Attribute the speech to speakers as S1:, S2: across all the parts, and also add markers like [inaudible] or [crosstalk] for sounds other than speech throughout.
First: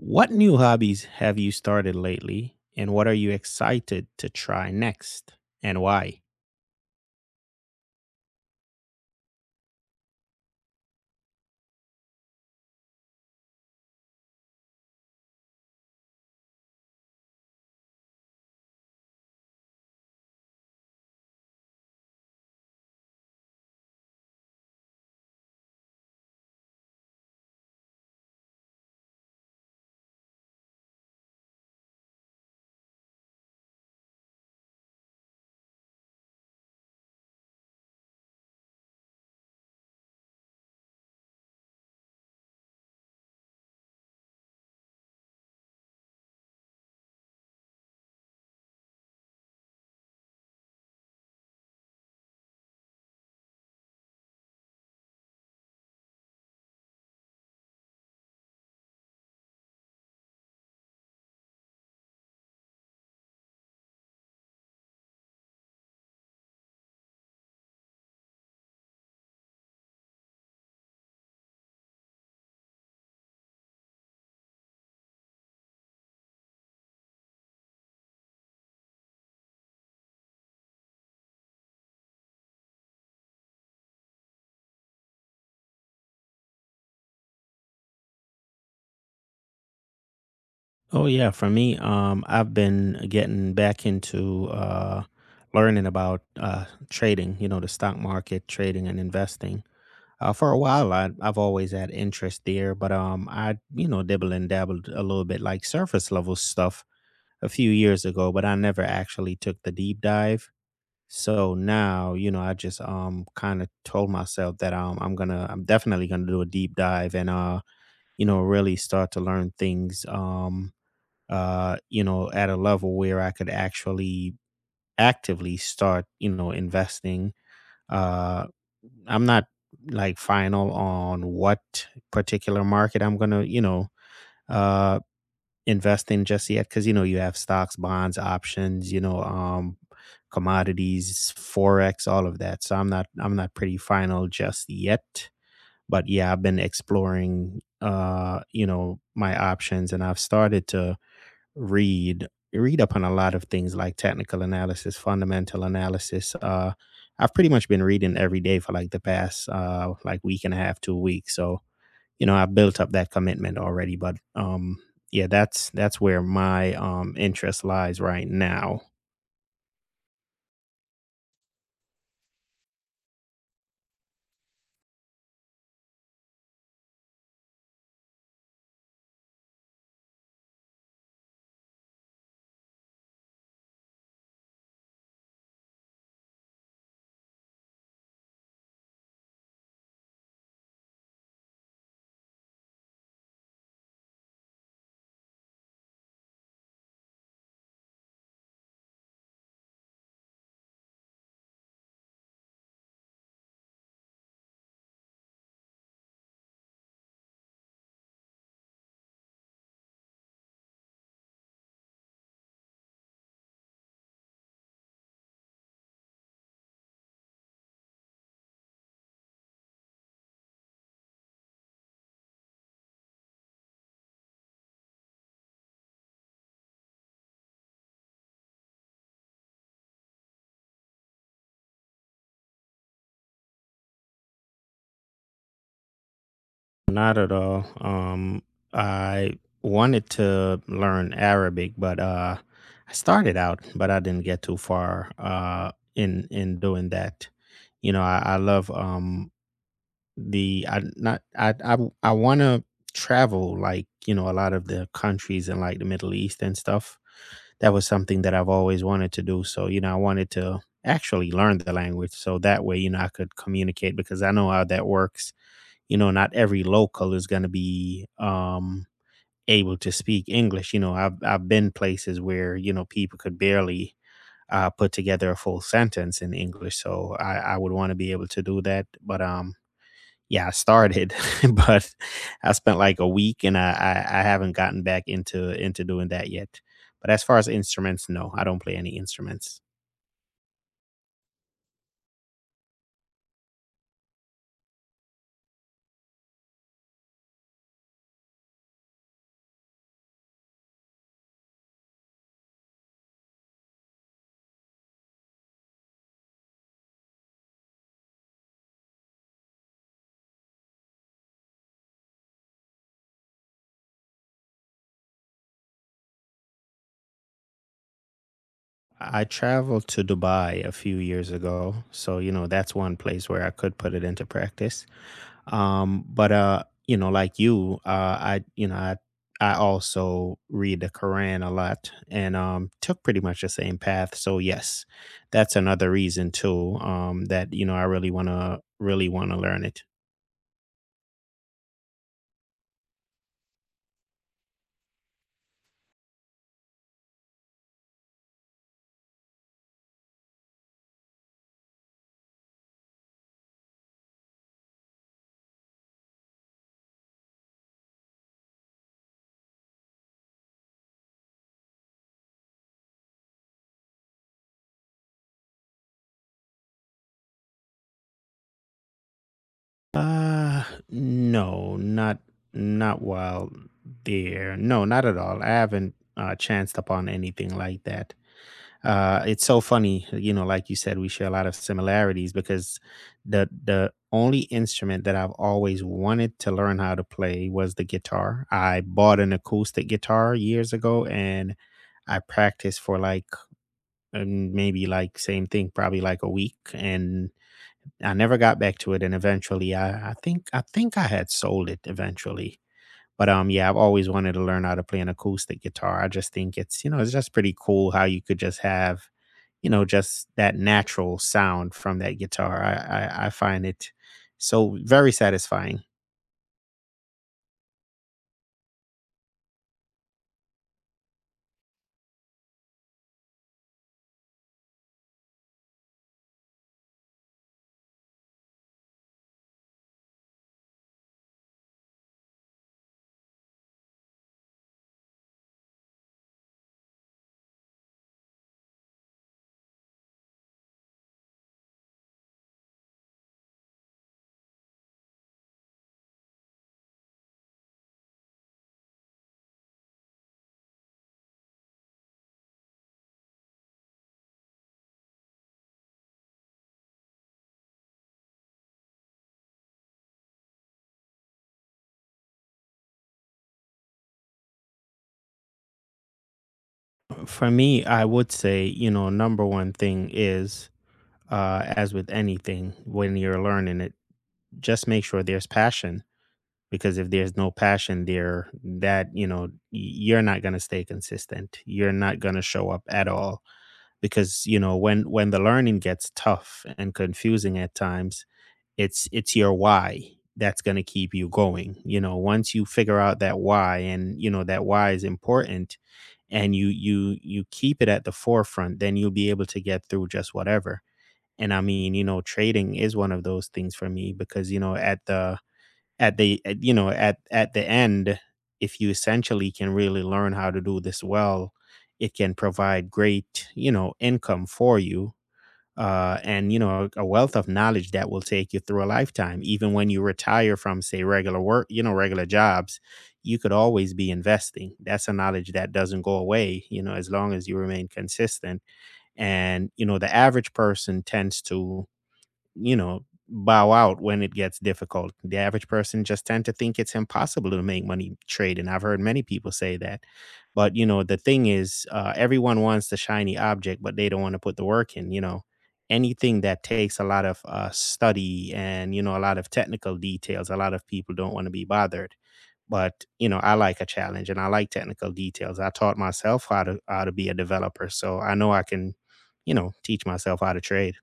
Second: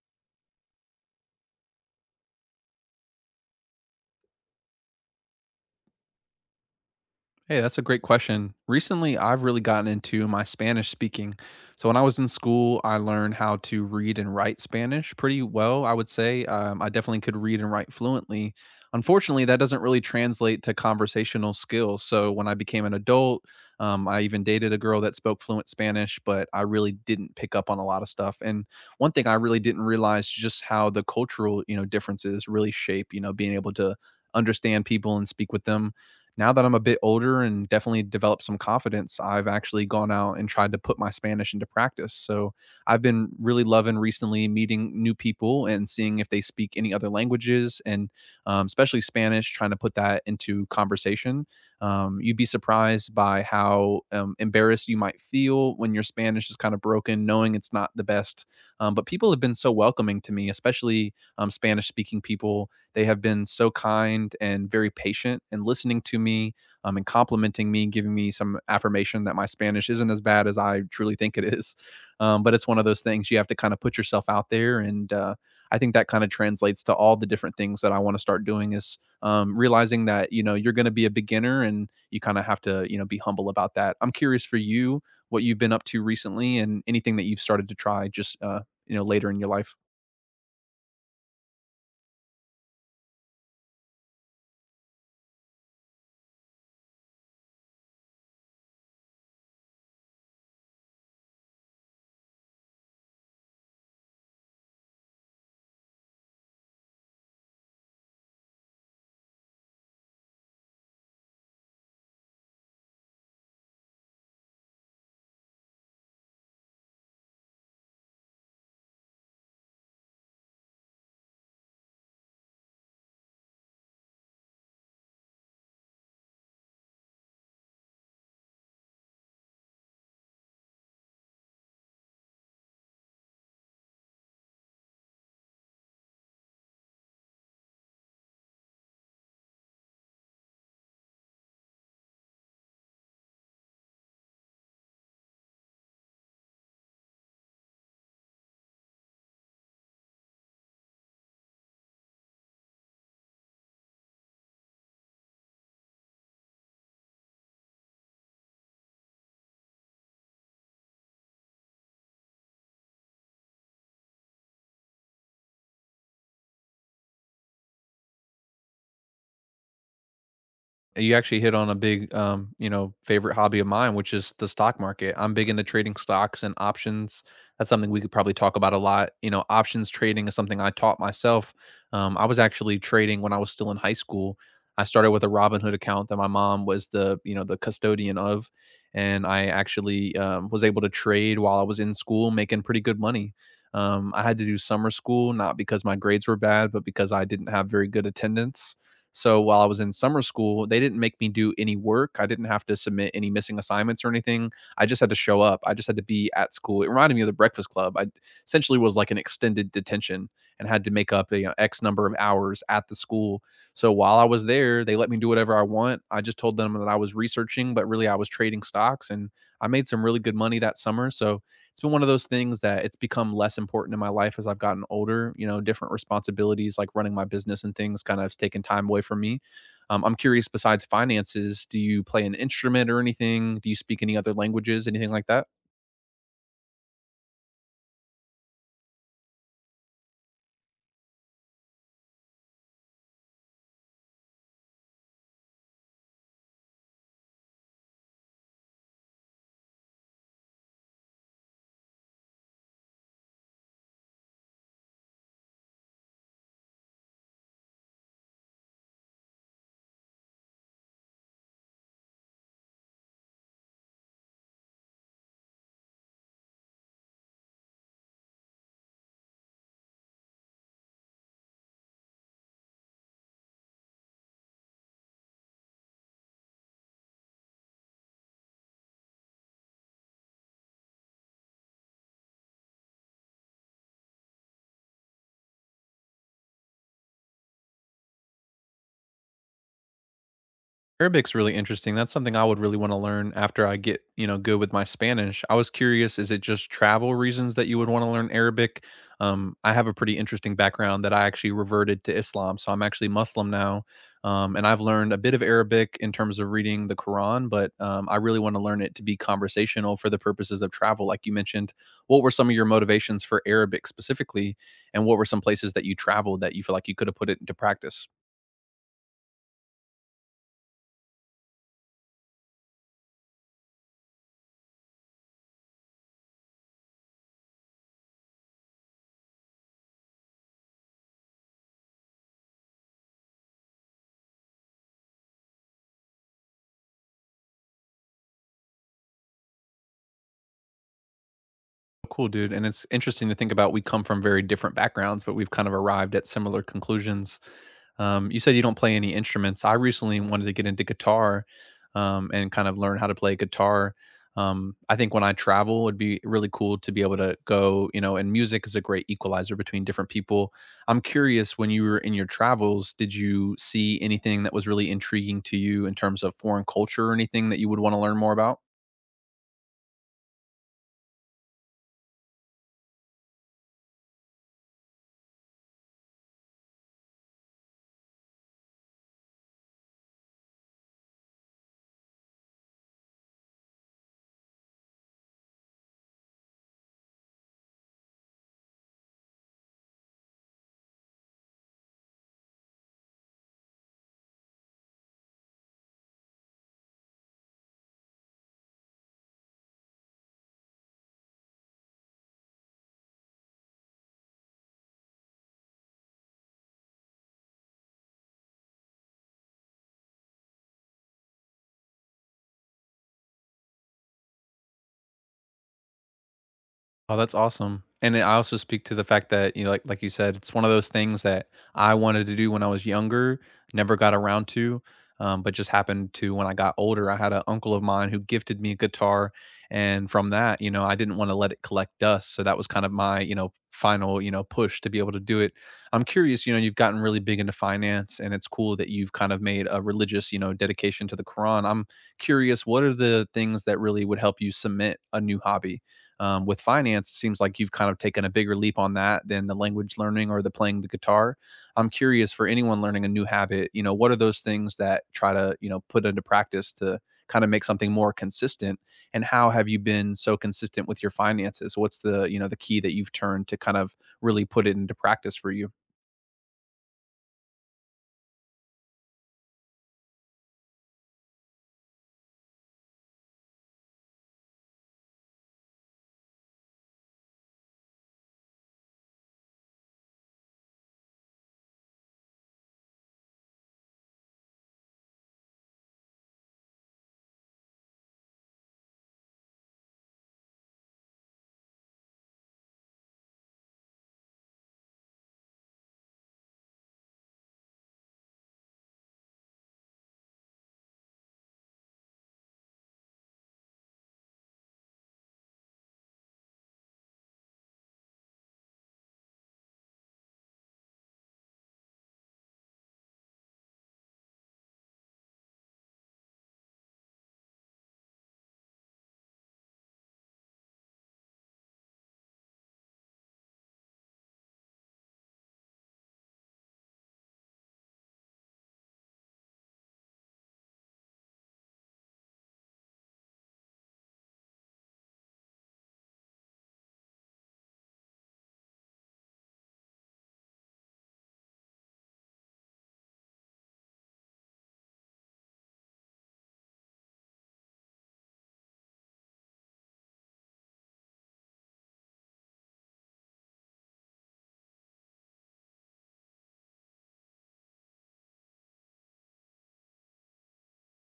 S1: What new hobbies have you started lately, and what are you excited to try next, and why?
S2: Hey, that's a great question. Recently, I've really gotten into my Spanish speaking. So, when I was in school, I learned how to read and write Spanish pretty well, I would say. I definitely could read and write fluently. Unfortunately, that doesn't really translate to conversational skills. So, when I became an adult, I even dated a girl that spoke fluent Spanish, but I really didn't pick up on a lot of stuff. And one thing I really didn't realize just how the cultural, you know, differences really shape, you know, being able to understand people and speak with them now that I'm a bit older and definitely developed some confidence, I've actually gone out and tried to put my Spanish into practice. So I've been really loving recently meeting new people and seeing if they speak any other languages and especially Spanish, trying to put that into conversation. You'd be surprised by how embarrassed you might feel when your Spanish is kind of broken, knowing it's not the best. But people have been so welcoming to me, especially Spanish speaking people. They have been so kind and very patient and listening to me and complimenting me, giving me some affirmation that my Spanish isn't as bad as I truly think it is. But it's one of those things you have to kind of put yourself out there. And I think that kind of translates to all the different things that I want to start doing is realizing that, you know, you're going to be a beginner and you kind of have to, you know, be humble about that. I'm curious for you what you've been up to recently and anything that you've started to try just, you know, later in your life.
S1: Oh yeah, for me, I've been getting back into learning about trading. You know, the stock market, trading and investing. For a while, I've always had interest there, but I, you know, dibble and dabbled a little bit, like surface level stuff, a few years ago. But I never actually took the deep dive. So now, you know, I just kind of told myself that I'm definitely gonna do a deep dive. And you know, really start to learn things you know, at a level where I could actually actively start, you know, investing. uh I'm not like final on what particular market I'm gonna, you know, uh investing just yet, because you know you have stocks, bonds, options, you know, commodities, forex, all of that. So I'm not pretty final just yet, but yeah, I've been exploring, you know, my options, and I've started to read read up on a lot of things like technical analysis, fundamental analysis. I've pretty much been reading every day for like the past like week and a half, 2 weeks. So you know, I built up that commitment already. But yeah, that's where my interest lies right now.
S2: You actually hit on a big, you know, favorite hobby of mine, which is the stock market. I'm big into trading stocks and options. That's something we could probably talk about a lot. You know, options trading is something I taught myself. I was actually trading when I was still in high school. I started with a Robinhood account that my mom was the, you know, the custodian of, and I actually was able to trade while I was in school, making pretty good money. I had to do summer school, not because my grades were bad, but because I didn't have very good attendance so while I was in summer school, they didn't make me do any work. I didn't have to submit any missing assignments or anything. I just had to show up. I just had to be at school. It reminded me of the Breakfast Club. I essentially was like an extended detention and had to make up a, you know, X number of hours at the school. So while I was there, they let me do whatever I want. I just told them that I was researching, but really I was trading stocks and I made some really good money that summer. So it's been one of those things that it's become less important in my life as I've gotten older. You know, different responsibilities like running my business and things kind of has taken time away from me. I'm curious, besides finances, do you play an instrument or anything? Do you speak any other languages, anything like that?
S1: Not at all. I wanted to learn Arabic, but I started out, but I didn't get too far in doing that. You know, I love the I not I I want to travel like, you know, a lot of the countries in like the Middle East and stuff. That was something that I've always wanted to do. So, you know, I wanted to actually learn the language so that way, you know, I could communicate, because I know how that works. You know, not every local is going to be able to speak English. You know, I've been places where, you know, people could barely put together a full sentence in English. So I would want to be able to do that. But yeah, I started, [laughs] but I spent like a week, and I haven't gotten back into doing that yet. But as far as instruments, no, I don't play any instruments.
S2: Arabic's really interesting. That's something I would really wanna learn after I get, you know, good with my Spanish. I was curious, is it just travel reasons that you would wanna learn Arabic? I have a pretty interesting background that I actually reverted to Islam, so I'm actually Muslim now, and I've learned a bit of Arabic in terms of reading the Quran, but, I really wanna learn it to be conversational for the purposes of travel, like you mentioned. What were some of your motivations for Arabic specifically, and what were some places that you traveled that you feel like you coulda put it into practice?
S1: I traveled to Dubai a few years ago, so you know that's one place where I could put it into practice. But you know, like you I you know I also read the Quran a lot, and took pretty much the same path. So yes, that's another reason too. That you know, I really want to, learn it.
S2: Cool, dude. And it's interesting to think about. We come from very different backgrounds, but we've kind of arrived at similar conclusions. You said you don't play any instruments. I recently wanted to get into guitar and kind of learn how to play guitar. I think when I travel, it'd be really cool to be able to go, you know, and music is a great equalizer between different people. I'm curious when you were in your travels, did you see anything that was really intriguing to you in terms of foreign culture or anything that you would want to learn more about?
S1: uh no not Not while there. No, not at all. I haven't chanced upon anything like that. It's so funny, you know, like you said, we share a lot of similarities, because the only instrument that I've always wanted to learn how to play was the guitar. I bought an acoustic guitar years ago, and I practiced for like maybe, like, same thing, probably like a week, and I never got back to it. And eventually, I, I think I had sold it eventually, but yeah, I've always wanted to learn how to play an acoustic guitar. I just think it's, you know, it's just pretty cool how you could just have, you know, just that natural sound from that guitar. I find it so very satisfying.
S2: Oh, that's awesome. And I also speak to the fact that, you know, like you said, it's one of those things that I wanted to do when I was younger, never got around to, but just happened to when I got older. I had an uncle of mine who gifted me a guitar, and from that, you know, I didn't want to let it collect dust. So that was kind of my, you know, final, you know, push to be able to do it. I'm curious, you know, you've gotten really big into finance, and it's cool that you've kind of made a religious, you know, dedication to the Quran. I'm curious, what are the things that really would help you cement a new hobby? With finance it seems like you've kind of taken a bigger leap on that than the language learning or the playing the guitar. I'm curious for anyone learning a new habit, you know, what are those things that try to, you know, put into practice to kind of make something more consistent, and how have you been so consistent with your finances? What's the, you know, the key that you've turned to kind of really put it into practice for you?
S1: For me, I would say, you know, number one thing is, as with anything when you're learning it, just make sure there's passion. Because if there's no passion there, that you know, you're not going to stay consistent, you're not going to show up at all. Because you know, when the learning gets tough and confusing at times, it's your why that's going to keep you going. You know, once you figure out that why, and you know that why is important, and you keep it at the forefront, then you'll be able to get through just whatever. And I mean, you know, trading is one of those things for me, because you know, at the end, if you essentially can really learn how to do this well, it can provide great, you know, income for you. And you know, a wealth of knowledge that will take you through a lifetime, even when you retire from, say, regular work, you know, regular jobs. You could always be investing. That's a knowledge that doesn't go away, you know, as long as you remain consistent. And you know, the average person tends to, you know, bow out when it gets difficult. The average person just tend to think it's impossible to make money trading. I've heard many people say that. But, you know, the thing is, everyone wants the shiny object, but they don't want to put the work in, Anything that takes a lot of study and, you know, a lot of technical details, a lot of people don't want to be bothered. But, you know, I like a challenge, and I like technical details. I taught myself how to be a developer. So I know I can, you know, teach myself how to trade.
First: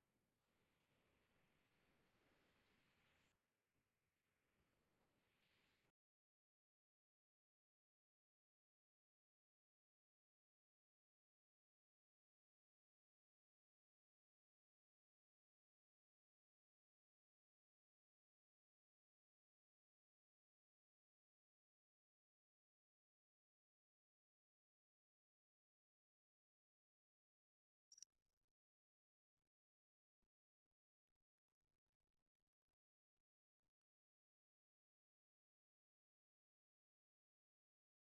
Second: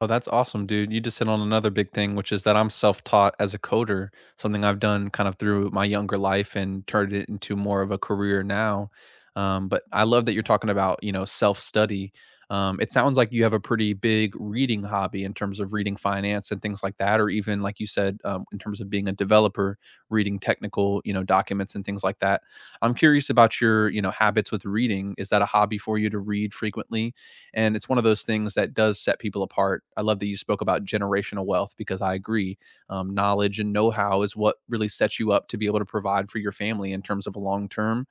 S2: Oh, that's awesome, dude. You just hit on another big thing, which is that I'm self-taught as a coder, something I've done kind of through my younger life and turned it into more of a career now. But I love that you're talking about, you know, self-study. It sounds like you have a pretty big reading hobby in terms of reading finance and things like that, or even like you said, in terms of being a developer, reading technical, you know, documents and things like that. I'm curious about your, you know, habits with reading. Is that a hobby for you to read frequently? And it's one of those things that does set people apart. I love that you spoke about generational wealth because I agree. Knowledge and know how is what really sets you up to be able to provide for your family in terms of a long term.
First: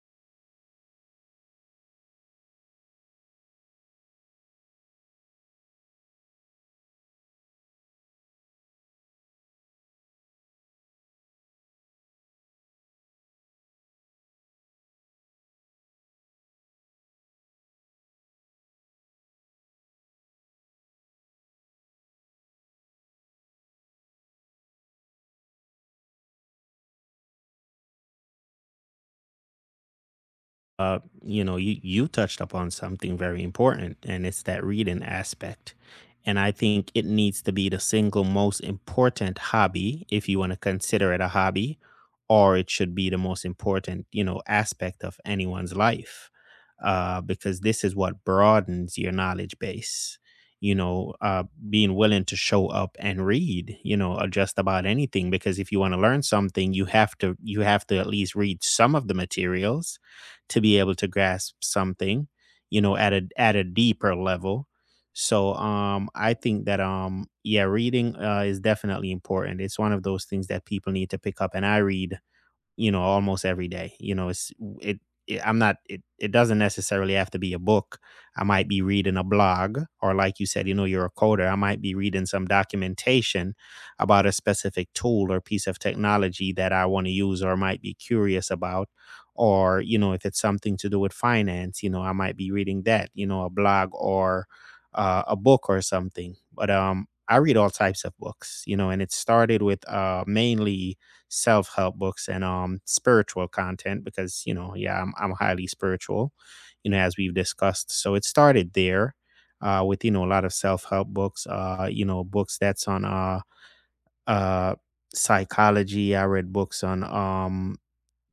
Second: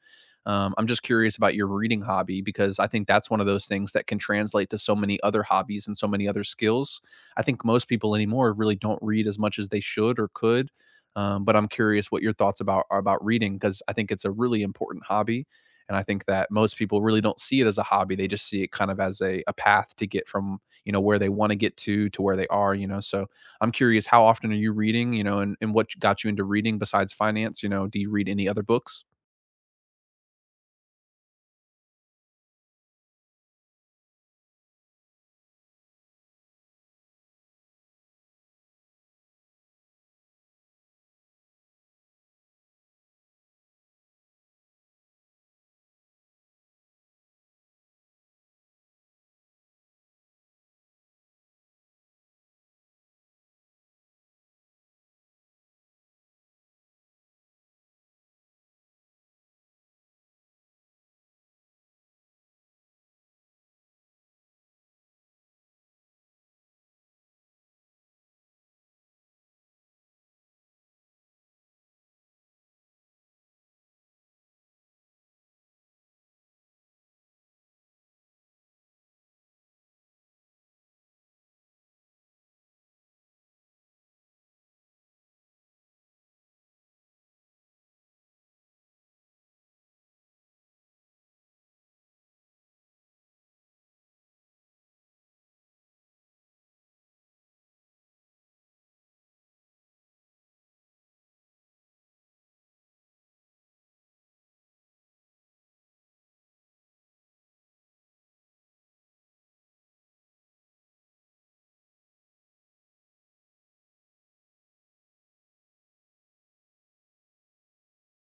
S2: I'm just curious about your reading hobby because I think that's one of those things that can translate to so many other hobbies and so many other skills. I think most people anymore really don't read as much as they should or could. But I'm curious what your thoughts about are about reading because I think it's a really important hobby and I think that most people really don't see it as a hobby. They just see it kind of as a path to get from, you know, where they want to get to where they are, you know. So I'm curious, how often are you reading, you know, and what got you into reading besides finance? You know, do you read any other books?
S1: Uh, you know, you touched upon something very important, and it's that reading aspect. And I think it needs to be the single most important hobby, if you want to consider it a hobby. Or it should be the most important, you know, aspect of anyone's life, because this is what broadens your knowledge base. You know, being willing to show up and read, you know, just about anything. Because if you want to learn something, you have to, at least read some of the materials to be able to grasp something, you know, at a deeper level. So I think that yeah, reading is definitely important. It's one of those things that people need to pick up. And I read, you know, almost every day. You know, it, it, I'm not it it doesn't necessarily have to be a book. I might be reading a blog, or like you said, you know, you're a coder. I might be reading some documentation about a specific tool or piece of technology that I want to use, or might be curious about. Or, you know, if it's something to do with finance, you know, I might be reading that, you know, a blog or a book or something. But I read all types of books, you know. And it started with mainly self-help books and spiritual content, because you know, yeah, I'm highly spiritual, you know, as we've discussed. So it started there, with, you know, a lot of self-help books, you know, books that's on uh psychology. I read books on,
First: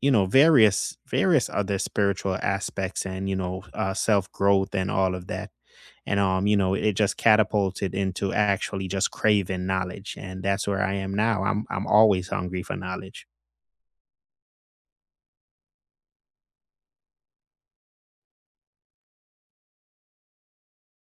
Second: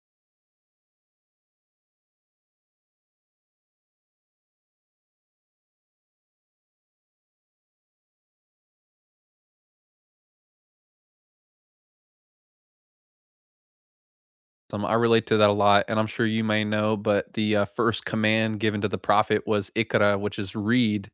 S1: you know, various other spiritual aspects, and you know, self-growth and all of that. And you know, it just catapulted into actually just craving knowledge. And that's where I am now. I'm always hungry for knowledge.
S2: I relate to that a lot, and I'm sure you may know, but the first command given to the prophet was "Ikra," which is read,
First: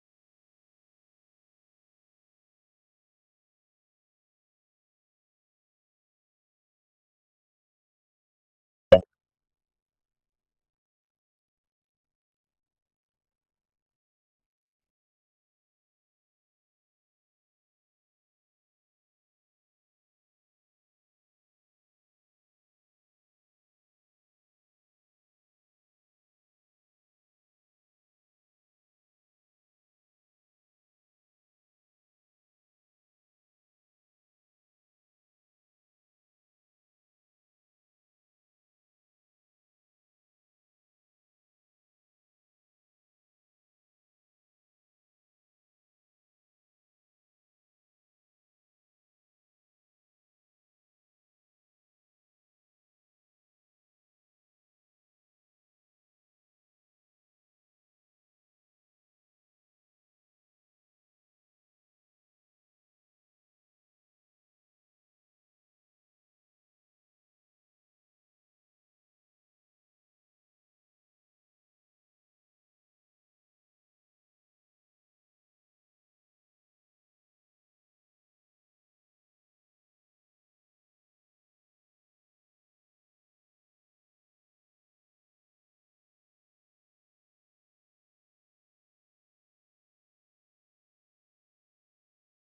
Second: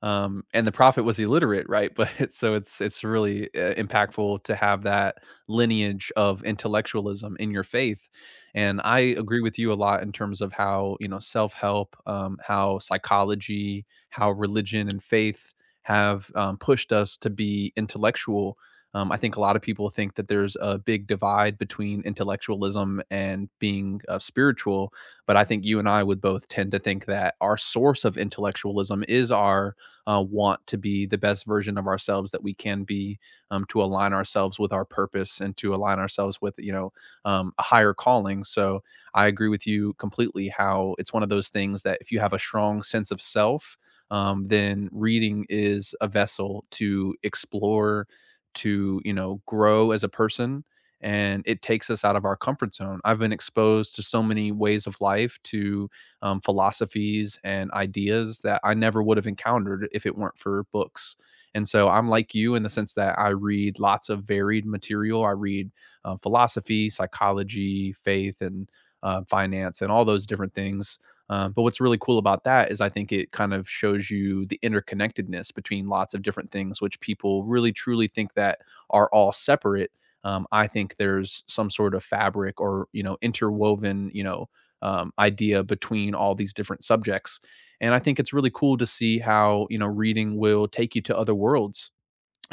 S2: and the prophet was illiterate, right? [laughs] But it's, so it's really impactful to have that lineage of intellectualism in your faith, and I agree with you a lot in terms of how, you know, self help, how psychology, how religion and faith have pushed us to be intellectual. I think a lot of people think that there's a big divide between intellectualism and being spiritual, but I think you and I would both tend to think that our source of intellectualism is our want to be the best version of ourselves that we can be, to align ourselves with our purpose and to align ourselves with, you know, a higher calling. So I agree with you completely. How it's one of those things that if you have a strong sense of self. Then reading is a vessel to explore to, you know, grow as a person, and it takes us out of our comfort zone. I've been exposed to so many ways of life, to, philosophies and ideas that I never would have encountered if it weren't for books, and so I'm like you in the sense that I read lots of varied material. I read, philosophy, psychology, faith, and, finance, and all those different things, but what's really cool about that is I think it kind of shows you the interconnectedness between lots of different things, which people really truly think that are all separate. I think there's some sort of fabric or, you know, interwoven, you know, idea between all these different subjects, and I think it's really cool to see how, you know, reading will take you to other worlds.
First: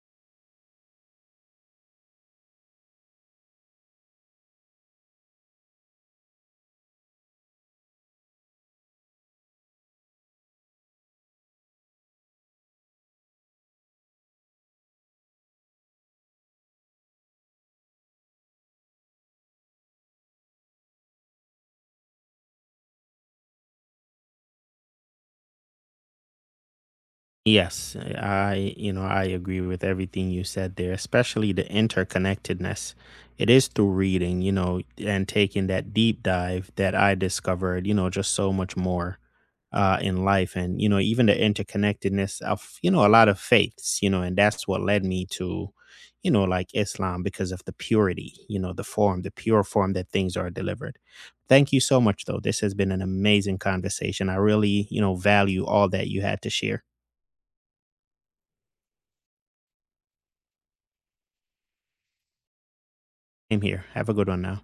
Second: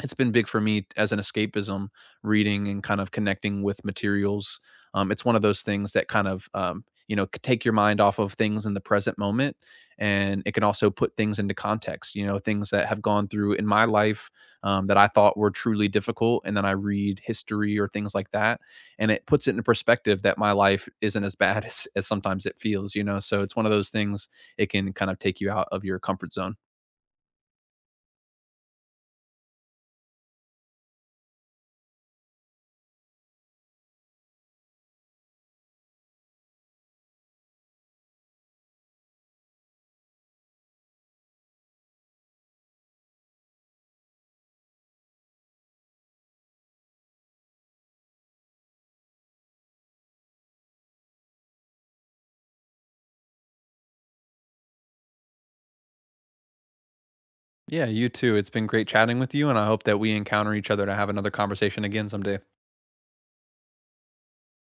S2: It's been big for me as an escapism, reading and kind of connecting with materials. It's one of those things that kind of, you know, take your mind off of things in the present moment, and it can also put things into context, you know, things that have gone through in my life. That I thought were truly difficult and then I read history or things like that, and it puts it into perspective that my life isn't as bad [laughs] as sometimes it feels, you know, so it's one of those things. It can kind of take you out of your comfort zone.
S1: Yes, I, you know, I agree with everything you said there, especially the interconnectedness. It is through reading, you know, and taking that deep dive, that I discovered, you know, just so much more, in life. And, you know, even the interconnectedness of, you know, a lot of faiths, you know, and that's what led me to, you know, like Islam, because of the purity, you know, the form, the pure form that things are delivered. Thank you so much, though. This has been an amazing conversation. I really, you know, value all that you had to share.
S2: Yeah, you too. It's been great chatting with you, and I hope that we encounter each other to have another conversation again someday.
S1: Same here. Have a good one now.